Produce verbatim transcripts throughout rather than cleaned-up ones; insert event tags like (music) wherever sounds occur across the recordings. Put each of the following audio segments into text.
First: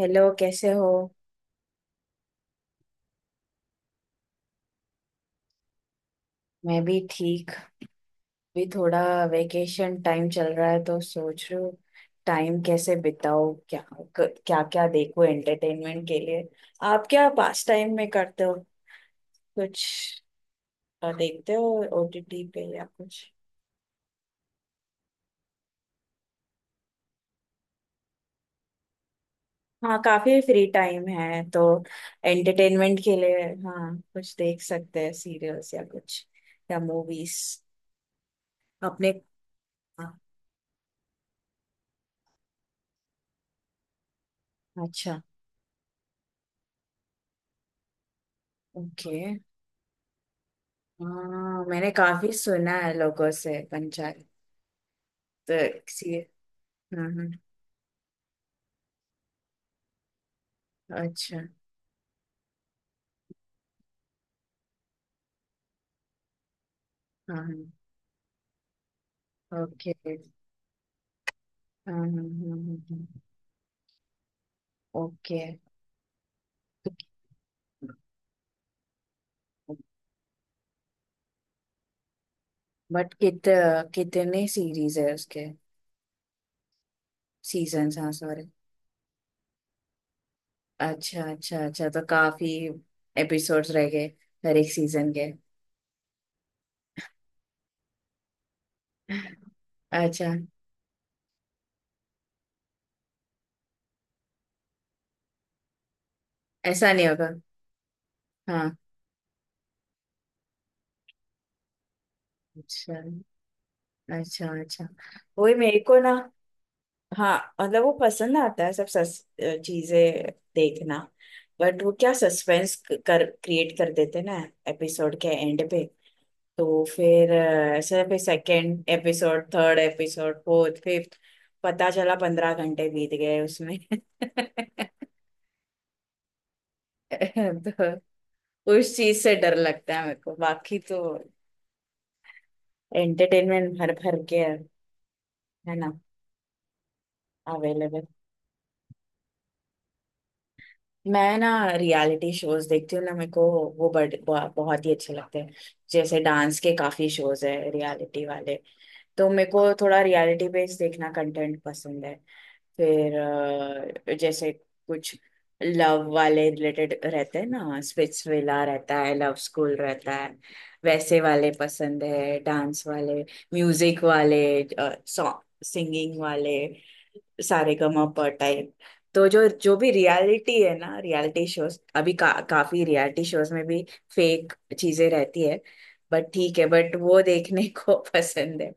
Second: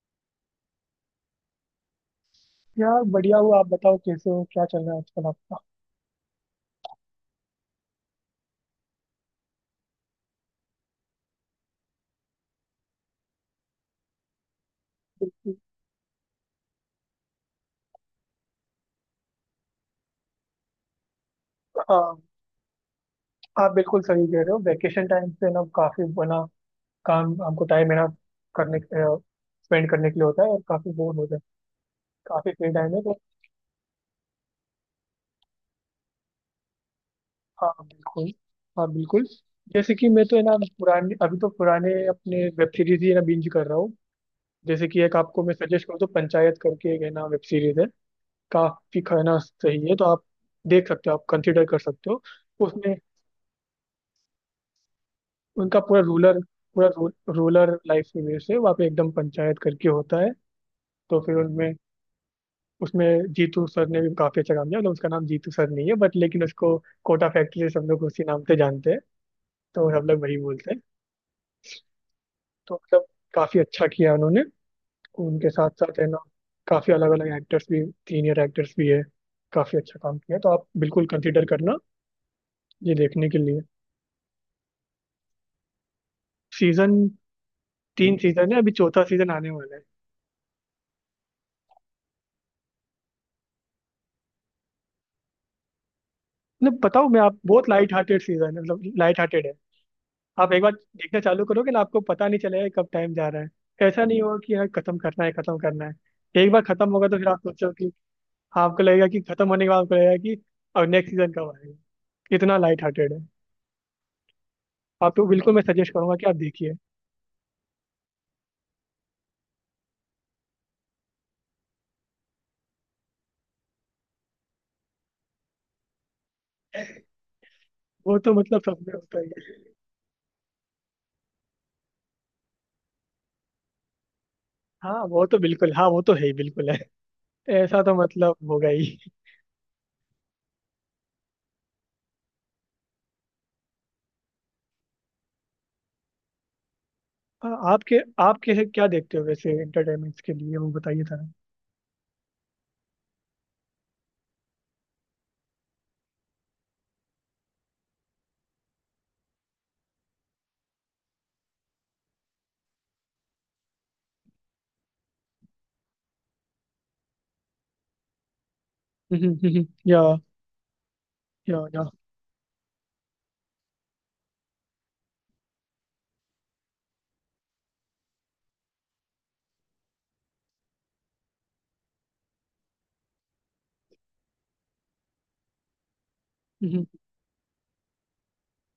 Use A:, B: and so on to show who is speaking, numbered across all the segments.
A: Hello, कैसे हो।
B: यार, बढ़िया हुआ। आप बताओ, कैसे हो? क्या चल रहा है आजकल आपका?
A: मैं भी ठीक। भी थोड़ा वेकेशन टाइम चल रहा है तो सोच रही हूँ टाइम कैसे बिताओ, क्या क्या क्या देखो एंटरटेनमेंट के लिए। आप क्या पास टाइम में करते हो, कुछ अ, देखते हो
B: हाँ।
A: ओटीटी पे या कुछ।
B: आप बिल्कुल सही कह रहे हो। वैकेशन टाइम पे ना काफी बना काम हमको टाइम है ना करने स्पेंड
A: हाँ,
B: करने के लिए
A: काफी
B: होता है और
A: फ्री
B: काफी
A: टाइम
B: बोर हो जाए।
A: है तो
B: काफी फ्री टाइम
A: एंटरटेनमेंट
B: है
A: के
B: तो।
A: लिए। हाँ, कुछ देख सकते हैं सीरियल्स या कुछ, या मूवीज
B: हाँ, बिल्कुल। हाँ,
A: अपने।
B: बिल्कुल। जैसे कि
A: हाँ।
B: मैं तो है ना, पुराने अभी तो पुराने अपने वेब सीरीज ही है ना बिंज कर रहा हूँ। जैसे कि एक
A: अच्छा।
B: आपको मैं सजेस्ट करूँ तो पंचायत करके एक है ना वेब सीरीज है। काफी
A: ओके।
B: खाना सही है तो आप देख सकते हो, आप
A: हाँ,
B: कंसिडर कर
A: मैंने
B: सकते हो।
A: काफी सुना है
B: उसमें
A: लोगों से पंचायत, तो
B: उनका पूरा
A: किसी।
B: रूलर पूरा रू,
A: हाँ हाँ।
B: रूलर लाइफ की वजह से वहाँ पे एकदम पंचायत करके होता है। तो फिर
A: अच्छा।
B: उनमें उसमें जीतू सर ने भी काफी अच्छा काम किया, मतलब उसका नाम जीतू सर नहीं है बट लेकिन उसको कोटा
A: हाँ हाँ।
B: फैक्ट्री से सब लोग उसी नाम से जानते हैं।
A: ओके।
B: तो सब
A: हाँ
B: लोग वही बोलते हैं।
A: हाँ हाँ,
B: तो
A: हाँ,
B: मतलब
A: हाँ।
B: काफी अच्छा किया उन्होंने।
A: ओके।
B: उनके साथ साथ है ना काफी अलग अलग एक्टर्स भी, सीनियर एक्टर्स भी है। काफी अच्छा काम किया, तो आप बिल्कुल कंसिडर करना ये
A: बट
B: देखने के
A: कित
B: लिए।
A: कितने सीरीज है उसके,
B: सीजन
A: सीजन्स हाँ
B: तीन
A: सॉरी।
B: सीजन है, अभी चौथा सीजन आने वाला है।
A: अच्छा अच्छा अच्छा, तो काफी एपिसोड्स रह गए हर एक सीजन के।
B: मतलब बताओ, मैं आप बहुत लाइट हार्टेड सीजन है, मतलब लाइट हार्टेड है।
A: अच्छा।
B: आप एक बार देखना चालू करोगे ना, आपको पता नहीं चलेगा कि कब टाइम जा रहा है। ऐसा नहीं होगा कि यार खत्म करना है, खत्म करना है। एक बार खत्म
A: ऐसा नहीं
B: होगा तो फिर
A: होगा।
B: आप सोचो कि
A: हाँ।
B: आपको लगेगा कि खत्म होने के बाद आपको लगेगा कि अब नेक्स्ट सीजन कब आएगा। इतना लाइट
A: अच्छा
B: हार्टेड है।
A: अच्छा अच्छा।
B: आपको
A: वही
B: बिल्कुल मैं
A: मेरे
B: सजेस्ट
A: को ना।
B: करूंगा कि आप देखिए।
A: हाँ, मतलब वो पसंद आता है सब सस अ, चीजें देखना। बट वो क्या सस्पेंस कर क्रिएट कर देते हैं ना एपिसोड के एंड पे। तो फिर अ, ऐसे
B: वो
A: फिर
B: तो मतलब सब
A: सेकेंड
B: में होता ही
A: एपिसोड,
B: है।
A: Third episode, fourth, fifth. पता चला पंद्रह घंटे बीत गए उसमें (laughs)
B: हाँ, वो तो बिल्कुल। हाँ, वो तो है ही, बिल्कुल है। ऐसा तो
A: तो
B: मतलब होगा ही।
A: उस चीज से डर लगता है मेरे को, बाकी तो एंटरटेनमेंट भर भर के है है ना,
B: आ- आपके
A: अवेलेबल।
B: आप कैसे क्या देखते हो वैसे एंटरटेनमेंट के लिए, वो बताइए था?
A: मैं ना रियलिटी शोज देखती हूँ ना, मेरे को वो बड़, ब- बहुत ही अच्छे लगते हैं। जैसे डांस के काफी शोज है रियलिटी वाले, तो मेरे को थोड़ा रियलिटी बेस्ड देखना कंटेंट पसंद है। फिर अ, जैसे कुछ लव वाले रिलेटेड रहते हैं ना, स्पिट्स विला रहता है, लव स्कूल
B: या
A: रहता है, वैसे वाले
B: या या
A: पसंद है। डांस वाले, म्यूजिक वाले, सॉन्ग, सिंगिंग वाले, सारेगामापा टाइप। तो जो जो भी रियलिटी है ना, रियलिटी शोज अभी का, काफी रियलिटी शोज में भी फेक चीजें रहती है, बट ठीक है,
B: हम्म।
A: बट वो देखने को (laughs) पसंद है।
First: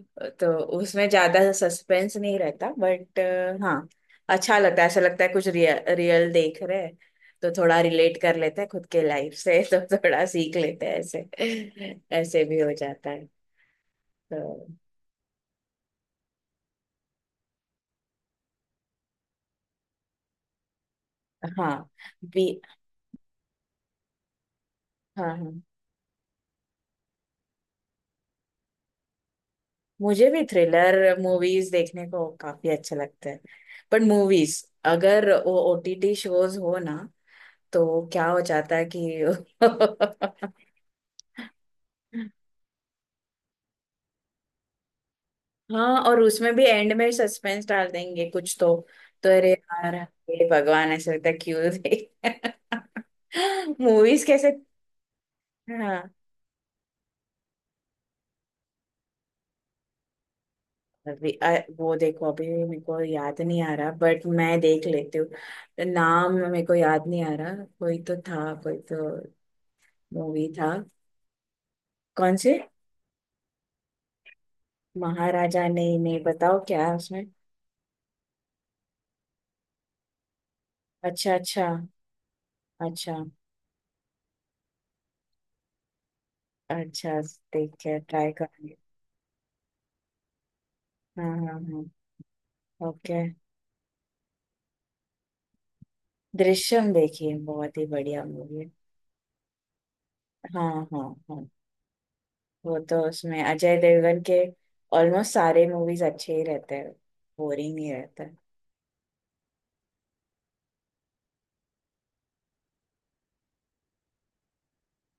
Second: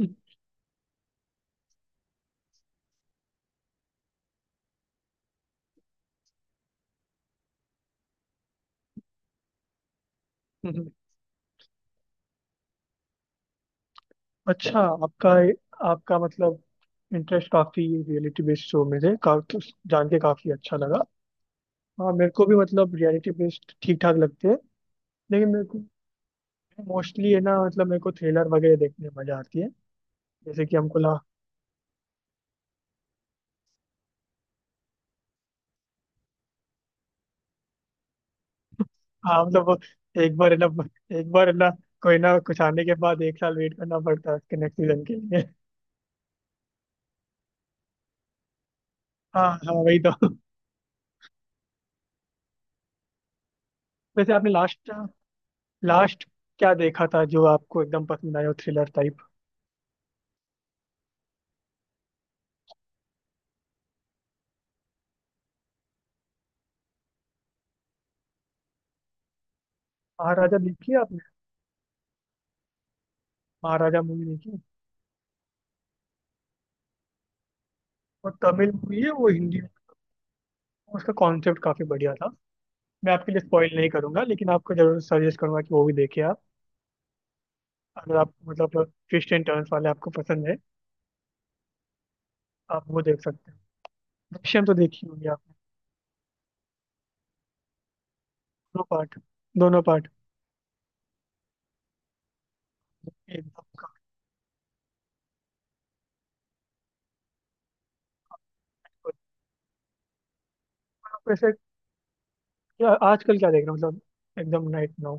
B: हम्म।
A: तो उसमें ज्यादा सस्पेंस नहीं रहता बट, हाँ, अच्छा लगता है। ऐसा लगता है कुछ रियल रियल देख रहे हैं, तो थोड़ा रिलेट कर लेते हैं खुद के लाइफ से (laughs) तो थोड़ा सीख लेते
B: हम्म।
A: हैं ऐसे, ऐसे भी हो जाता है। तो
B: अच्छा, आपका आपका मतलब इंटरेस्ट काफी रियलिटी बेस्ड शो में थे का, तो जान के काफी अच्छा लगा।
A: हाँ
B: हाँ, मेरे को भी
A: भी,
B: मतलब रियलिटी बेस्ड ठीक ठाक लगते हैं।
A: हाँ
B: लेकिन
A: हाँ।
B: मेरे को मोस्टली है ना, मतलब मेरे को थ्रिलर वगैरह देखने में मजा आती है।
A: मुझे भी
B: जैसे कि
A: थ्रिलर
B: हमको ला।
A: मूवीज देखने को काफी अच्छा लगता है। बट मूवीज अगर वो ओटीटी शोज हो ना, तो क्या हो जाता है कि
B: हाँ, मतलब वो एक बार है ना
A: (laughs)
B: एक बार है ना कोई ना कुछ आने के बाद एक साल वेट करना पड़ता है उसके नेक्स्ट सीजन के लिए।
A: हाँ, और उसमें भी एंड में सस्पेंस डाल देंगे कुछ तो तो
B: हाँ,
A: अरे
B: हाँ,
A: यार
B: वही तो।
A: हे भगवान, ऐसा लगता है क्यों देख (laughs) मूवीज
B: वैसे
A: कैसे।
B: आपने लास्ट
A: हाँ,
B: लास्ट क्या देखा था जो आपको एकदम पसंद आया हो, थ्रिलर टाइप?
A: अभी अ, वो देखो अभी मेरे को याद नहीं आ रहा बट, मैं देख लेती हूँ नाम, मेरे को याद नहीं आ रहा। कोई तो था, कोई तो मूवी
B: महाराजा
A: था।
B: देखी है आपने?
A: कौन से।
B: महाराजा मूवी देखी?
A: महाराजा, नहीं नहीं, बताओ क्या है उसमें।
B: वो तमिल मूवी है, वो हिंदी में। उसका
A: अच्छा
B: कॉन्सेप्ट
A: अच्छा।
B: काफी बढ़िया था। मैं
A: अच्छा।
B: आपके लिए स्पॉइल नहीं करूंगा, लेकिन आपको जरूर सजेस्ट करूंगा कि वो भी देखिए आप।
A: अच्छा, ठीक है
B: अगर
A: ट्राई
B: आप
A: करेंगे।
B: मतलब ट्विस्ट एंड टर्न्स वाले आपको पसंद है,
A: हाँ हाँ हाँ।
B: आप वो
A: ओके।
B: देख सकते हो। दृश्यम तो देखी होगी आपने?
A: दृश्यम देखिए, बहुत ही बढ़िया मूवी है।
B: दोनों पार्ट दोनों पार्ट
A: हाँ हाँ हाँ, वो तो उसमें
B: एकदम
A: अजय
B: काफी
A: देवगन के ऑलमोस्ट सारे मूवीज अच्छे ही रहते हैं, बोरिंग नहीं रहता।
B: बढ़िया। आप वैसे क्या आजकल क्या देख रहे हो मतलब, एकदम नाइट नाउ?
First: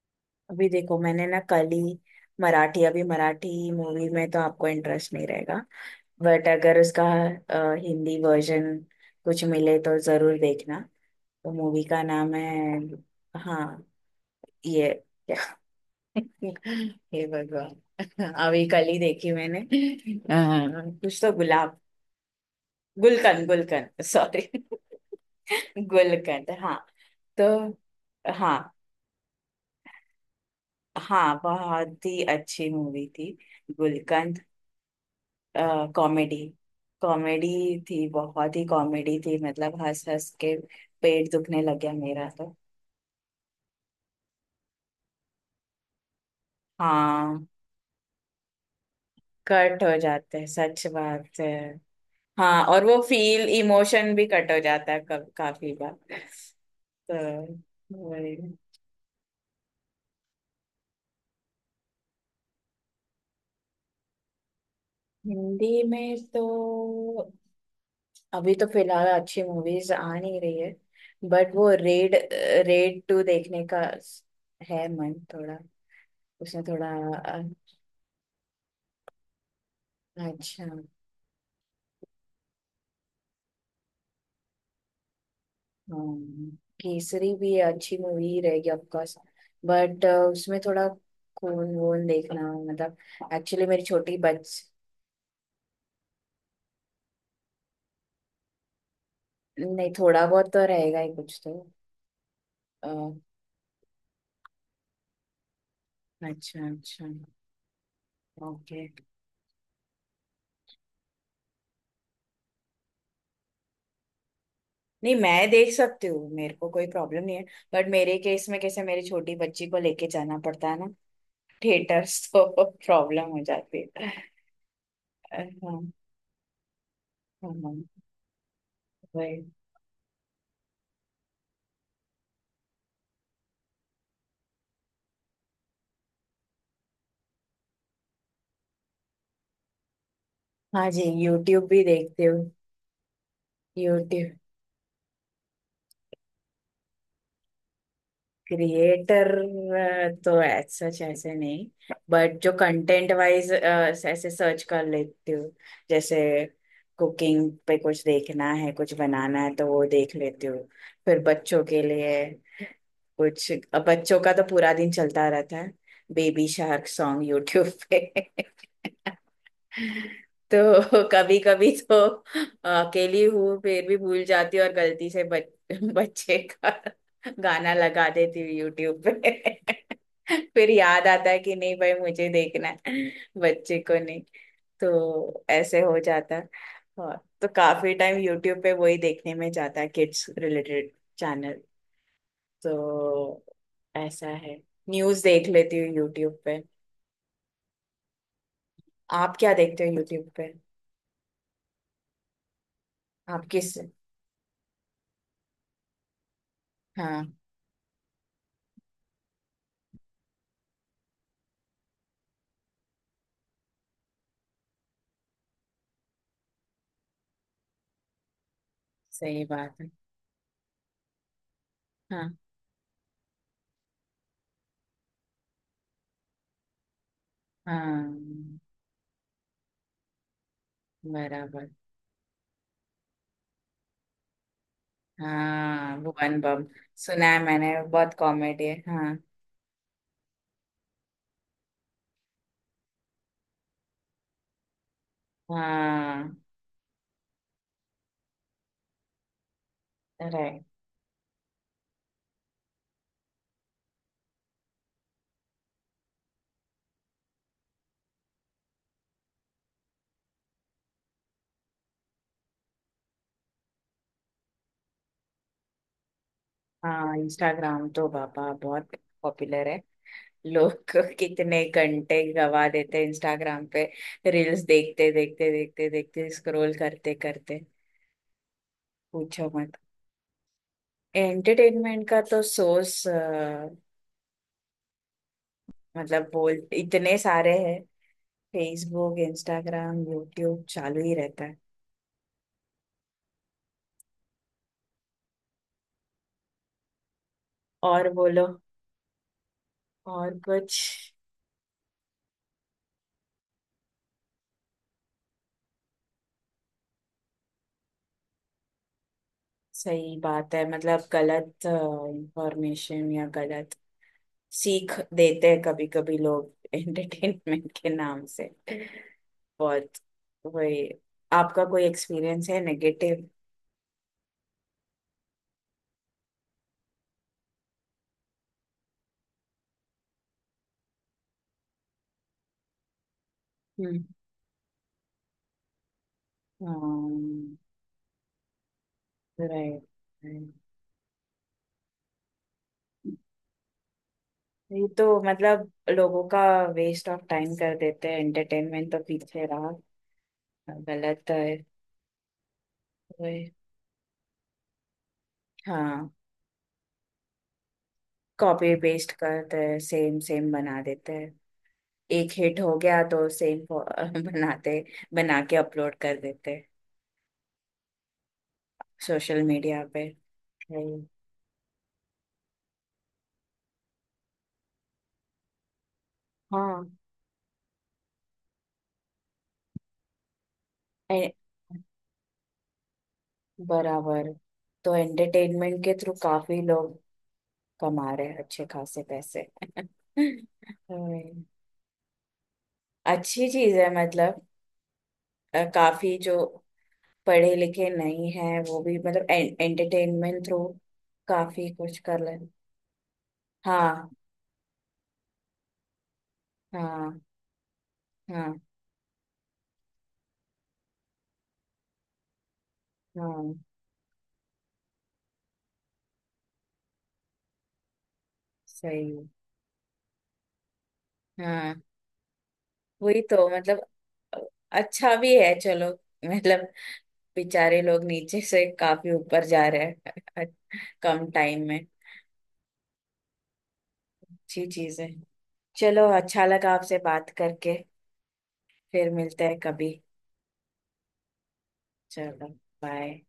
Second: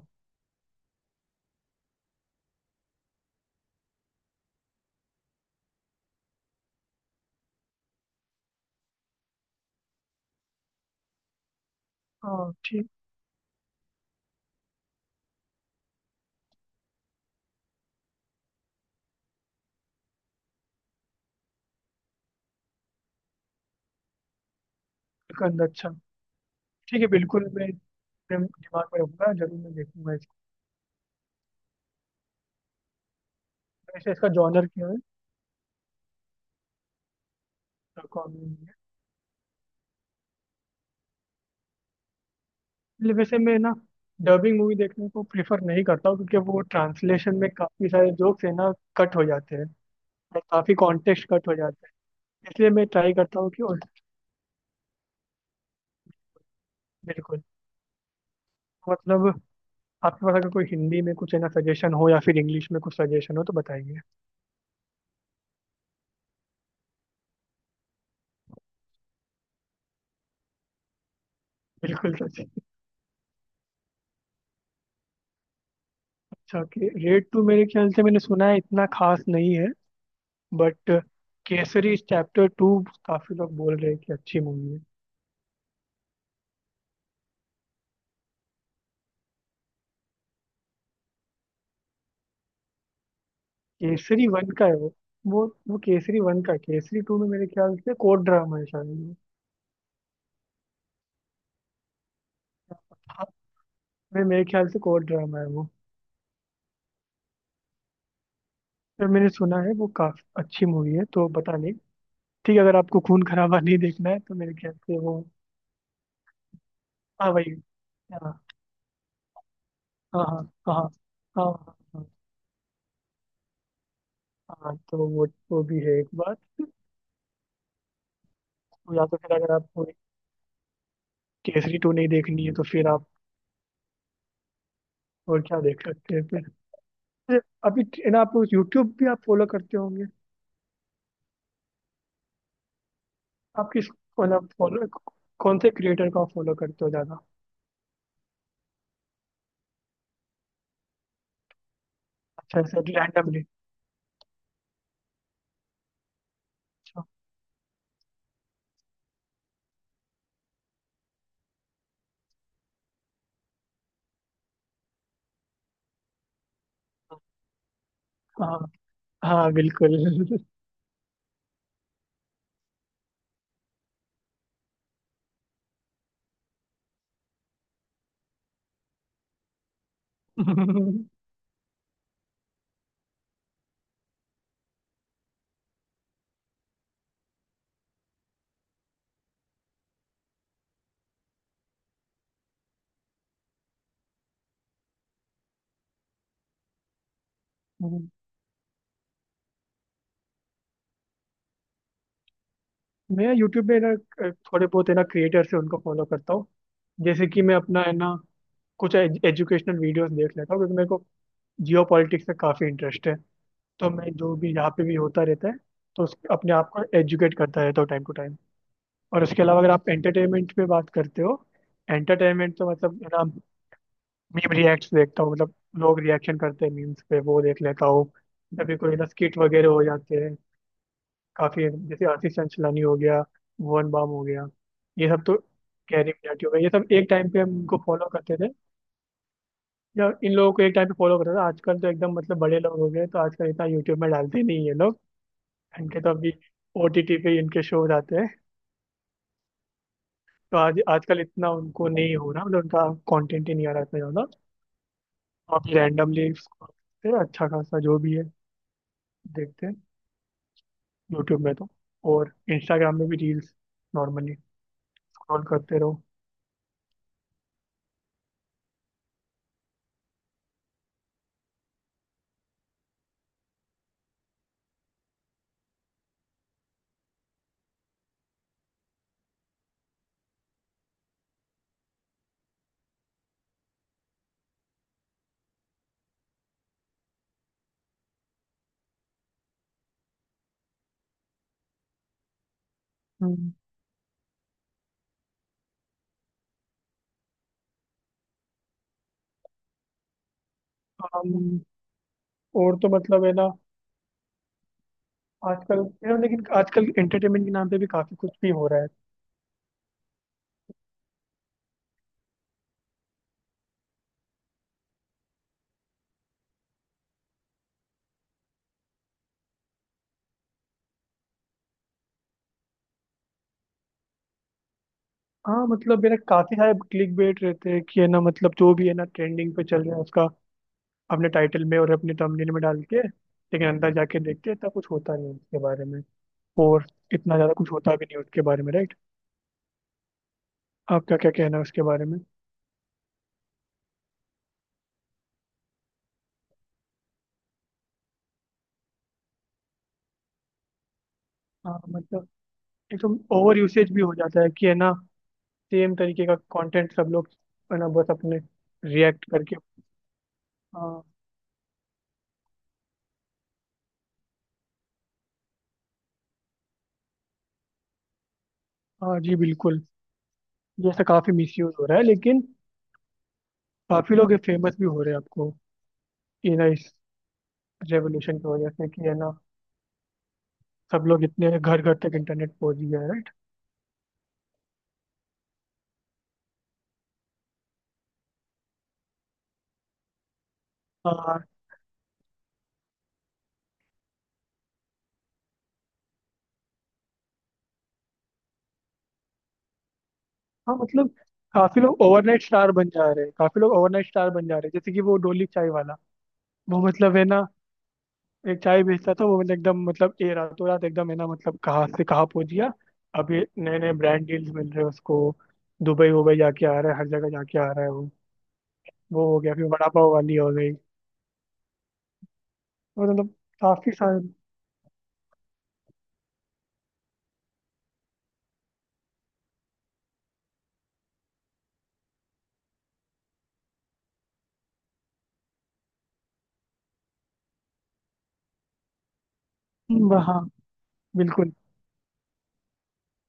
A: अभी देखो मैंने ना कल ही मराठी, अभी मराठी मूवी में तो आपको इंटरेस्ट नहीं रहेगा, बट अगर उसका अ, हिंदी वर्जन कुछ मिले तो जरूर देखना। तो मूवी का नाम
B: हाँ,
A: है।
B: ठीक।
A: हाँ, ये (laughs) हे भगवान, अभी कल ही देखी मैंने अह, कुछ तो गुलाब, गुलकंद, गुलकंद सॉरी
B: कंद,
A: (laughs)
B: अच्छा।
A: गुलकंद हाँ।
B: ठीक है,
A: तो
B: बिल्कुल मैं अपने
A: हाँ,
B: दिमाग में रखूंगा, जरूर मैं देखूंगा इसको।
A: हाँ बहुत ही अच्छी मूवी थी,
B: वैसे इसका
A: गुलकंद।
B: जॉनर क्या है?
A: कॉमेडी, कॉमेडी थी, बहुत ही
B: कॉमेडी।
A: कॉमेडी थी, मतलब हंस हंस के पेट दुखने लग गया मेरा तो।
B: इसलिए वैसे मैं ना डबिंग मूवी देखने को प्रेफर नहीं करता हूँ, क्योंकि वो ट्रांसलेशन
A: हाँ,
B: में काफ़ी सारे जोक्स है ना कट हो जाते हैं।
A: कट हो जाते
B: और
A: हैं,
B: काफ़ी
A: सच
B: कॉन्टेक्स्ट
A: बात
B: कट
A: है।
B: हो जाते हैं।
A: हाँ,
B: इसलिए
A: और
B: मैं
A: वो
B: ट्राई करता
A: फील
B: हूँ कि और
A: इमोशन भी कट हो जाता है कब, काफी बार।
B: बिल्कुल,
A: तो वही,
B: मतलब आपके पास अगर कोई हिंदी में कुछ है ना सजेशन हो, या फिर इंग्लिश में कुछ सजेशन हो, तो बताइए।
A: हिंदी में तो अभी तो फिलहाल अच्छी मूवीज आ नहीं रही है। बट वो रेड,
B: बिल्कुल सच।
A: रेड टू देखने का स- है, मन थोड़ा,
B: अच्छा
A: उसमें
B: कि
A: थोड़ा
B: रेड
A: अ,
B: टू मेरे ख्याल से मैंने सुना है इतना खास नहीं है।
A: अच्छा।
B: बट केसरी चैप्टर टू काफ़ी लोग बोल रहे हैं कि अच्छी मूवी है।
A: हाँ, केसरी भी अच्छी मूवी रहेगी ऑफकोर्स, बट उसमें थोड़ा खून वून देखना, मतलब, एक्चुअली मेरी छोटी
B: केसरी
A: बच।
B: वन का है वो। वो वो केसरी वन का है। केसरी टू में मेरे ख्याल से कोर्ट ड्रामा है शायद वो।
A: नहीं, थोड़ा बहुत तो रहेगा ही कुछ तो अ,
B: हाँ, मेरे मेरे ख्याल से कोर्ट ड्रामा है वो।
A: अच्छा अच्छा। ओके।
B: पर मैंने सुना है वो काफी अच्छी मूवी है, तो पता नहीं। ठीक है, अगर आपको खून खराबा नहीं देखना है तो मेरे ख्याल से
A: नहीं,
B: वो।
A: मैं देख सकती हूँ, मेरे को कोई प्रॉब्लम
B: हाँ,
A: नहीं है।
B: भाई।
A: बट मेरे
B: हाँ,
A: केस में कैसे, मेरी छोटी बच्ची को लेके
B: हाँ,
A: जाना
B: हाँ,
A: पड़ता है
B: हाँ,
A: ना
B: हाँ, हाँ।
A: थिएटर्स तो (laughs) प्रॉब्लम हो जाती है (laughs)
B: हाँ, तो वो
A: हाँ
B: वो भी
A: हाँ
B: है एक बात।
A: हाँ।
B: तो या तो फिर
A: वही।
B: अगर आपको केसरी टू नहीं देखनी है, तो फिर आप और क्या देख सकते हैं फिर अभी। ना, आप यूट्यूब भी आप फॉलो करते होंगे।
A: हाँ जी, यूट्यूब भी देखती हूँ।
B: आप किस,
A: यूट्यूब।
B: मतलब फॉलो, कौन से क्रिएटर को फॉलो करते हो ज्यादा?
A: क्रिएटर तो एज सच ऐसे नहीं, बट जो
B: अच्छा, ऐसे
A: कंटेंट
B: रैंडमली?
A: वाइज ऐसे सर्च कर लेती हूँ। जैसे
B: अच्छा।
A: कुकिंग पे कुछ देखना है, कुछ बनाना है तो वो देख लेती हूँ। फिर बच्चों के लिए कुछ, अब बच्चों का तो पूरा दिन चलता रहता है बेबी शार्क सॉन्ग यूट्यूब पे
B: हाँ,
A: (laughs)
B: हाँ, बिल्कुल। (laughs)
A: तो (laughs) कभी कभी तो अकेली हूँ फिर भी भूल जाती हूँ और गलती से बच, (laughs) बच्चे का गाना लगा देती हूँ यूट्यूब पे (laughs) फिर
B: हम्म।
A: याद आता है कि नहीं भाई, मुझे देखना है बच्चे को नहीं। तो ऐसे हो जाता है। और तो काफी टाइम यूट्यूब पे वही देखने में जाता है, किड्स रिलेटेड चैनल, तो ऐसा है। न्यूज देख लेती हूँ यूट्यूब पे। आप क्या देखते हो यूट्यूब पे,
B: मैं
A: आप
B: यूट्यूब
A: किस।
B: पे ना अ, थोड़े बहुत है ना क्रिएटर्स हैं, उनको फॉलो करता हूँ। जैसे
A: हाँ।
B: कि मैं अपना है ना, कुछ एजुकेशनल वीडियोस देख लेता हूँ, क्योंकि मेरे को जियो पॉलिटिक्स में काफ़ी इंटरेस्ट है। तो मैं जो भी यहाँ पे भी होता रहता है, तो उस अपने आप को एजुकेट करता रहता हूँ टाइम टू टाइम। और उसके
A: सही
B: अलावा अगर
A: बात
B: आप
A: है।
B: एंटरटेनमेंट पे बात करते हो,
A: हाँ
B: एंटरटेनमेंट तो मतलब है ना। मीम रिएक्ट देखता हूँ, मतलब लोग रिएक्शन करते हैं मीम्स पे, वो देख लेता हूँ।
A: हाँ।
B: कभी कोई ना स्किट वगैरह हो जाते हैं। काफी,
A: बराबर।
B: जैसे आशीष चंचलानी हो गया, भुवन बाम हो गया, ये सब तो।
A: हाँ,
B: गहरी
A: भुवन
B: मिनाटी हो गया,
A: बम।
B: ये सब एक
A: सुना
B: टाइम पे
A: है
B: हम
A: मैंने,
B: इनको फॉलो
A: बहुत
B: करते थे।
A: कॉमेडी है हाँ।
B: या इन लोगों को एक टाइम पे फॉलो करते थे। आजकल तो एकदम मतलब बड़े लोग हो गए, तो आजकल इतना यूट्यूब में डालते नहीं ये लोग। इनके तो अभी
A: हाँ।
B: ओटीटी पे इनके शोज आते हैं। तो
A: राइट।
B: आज आजकल इतना उनको नहीं हो रहा, मतलब उनका कंटेंट ही नहीं आ रहा इतना ज्यादा। अभी रैंडमली अच्छा खासा जो भी है देखते हैं यूट्यूब में तो। और इंस्टाग्राम में भी रील्स नॉर्मली स्क्रॉल करते रहो।
A: हाँ, इंस्टाग्राम तो बाबा बहुत पॉपुलर है। लोग (laughs) कितने घंटे गवा देते हैं इंस्टाग्राम पे रील्स देखते देखते देखते देखते, स्क्रॉल करते करते, पूछो मत। एंटरटेनमेंट का तो सोर्स मतलब बोल इतने सारे हैं, फेसबुक, इंस्टाग्राम, यूट्यूब, चालू ही रहता है।
B: हम्म
A: और बोलो, और कुछ।
B: हम और तो मतलब है ना, आजकल। यार, लेकिन आजकल एंटरटेनमेंट के नाम पे भी काफी कुछ भी हो रहा है।
A: सही बात है, मतलब गलत इंफॉर्मेशन या गलत सीख देते हैं कभी कभी लोग (laughs) एंटरटेनमेंट के नाम से बहुत। वही। आपका कोई एक्सपीरियंस है नेगेटिव।
B: हाँ, मतलब मेरा काफी सारे क्लिक बेट रहते हैं कि है ना, मतलब जो भी है ना ट्रेंडिंग पे चल रहा है उसका अपने टाइटल में और अपने थंबनेल में डाल के, लेकिन अंदर
A: हम्म।
B: जाके देखते हैं इतना कुछ होता नहीं है उसके बारे में। और इतना ज्यादा कुछ होता भी नहीं है उसके बारे में, राइट?
A: राइट।
B: आपका क्या कहना है उसके बारे में?
A: ये तो मतलब लोगों का वेस्ट ऑफ टाइम कर देते हैं, एंटरटेनमेंट तो पीछे रहा, गलत है।
B: हाँ, मतलब एकदम
A: वही।
B: ओवर यूसेज भी हो जाता है कि है ना। सेम
A: हाँ।
B: तरीके का कंटेंट सब लोग है ना, बस अपने
A: कॉपी पेस्ट
B: रिएक्ट करके।
A: करते हैं, सेम सेम बना
B: हाँ,
A: देते हैं। एक हिट हो गया तो सेम (laughs) बनाते, बना के अपलोड कर देते
B: हाँ जी,
A: सोशल मीडिया
B: बिल्कुल।
A: पे।
B: ये ऐसा
A: हम्म।
B: काफी मिसयूज हो रहा है, लेकिन काफी लोग फेमस भी हो रहे हैं आपको। ये ना
A: हाँ।
B: इस रेवोल्यूशन की वजह से, कि है ना। सब लोग
A: ए-
B: इतने घर घर तक इंटरनेट पहुंच गया है, राइट?
A: बराबर। तो एंटरटेनमेंट के थ्रू काफी लोग कमा रहे हैं अच्छे खासे पैसे। हम्म,
B: हाँ,
A: (laughs) अच्छी चीज है, मतलब अ, काफी जो पढ़े लिखे नहीं है वो भी मतलब एंटरटेनमेंट थ्रू
B: हाँ, मतलब
A: काफी
B: काफी
A: कुछ
B: लोग
A: कर ले।
B: ओवरनाइट स्टार बन जा रहे हैं, काफी लोग ओवरनाइट
A: हाँ
B: स्टार बन जा रहे हैं, जैसे कि वो डोली चाय वाला। वो मतलब है
A: हाँ
B: ना, एक
A: हाँ
B: चाय बेचता था वो, मतलब एकदम, मतलब ए रातों रात एकदम है ना, मतलब कहाँ से कहाँ पहुंच गया। अभी
A: हाँ।
B: नए नए ब्रांड डील्स मिल रहे हैं उसको। दुबई वुबई जाके आ रहा है, हर जगह जाके आ रहा है वो। वो
A: सही।
B: हो गया, फिर वड़ा पाव वाली हो गई।
A: हाँ,
B: और
A: वही
B: मतलब
A: तो मतलब,
B: काफी सारे
A: अच्छा भी है चलो। मतलब बेचारे लोग नीचे से काफी ऊपर जा रहे हैं (laughs) कम टाइम में, अच्छी चीज है। चलो, अच्छा लगा आपसे बात करके, फिर मिलते हैं कभी।
B: ब- हाँ, बिल्कुल।
A: चलो, बाय।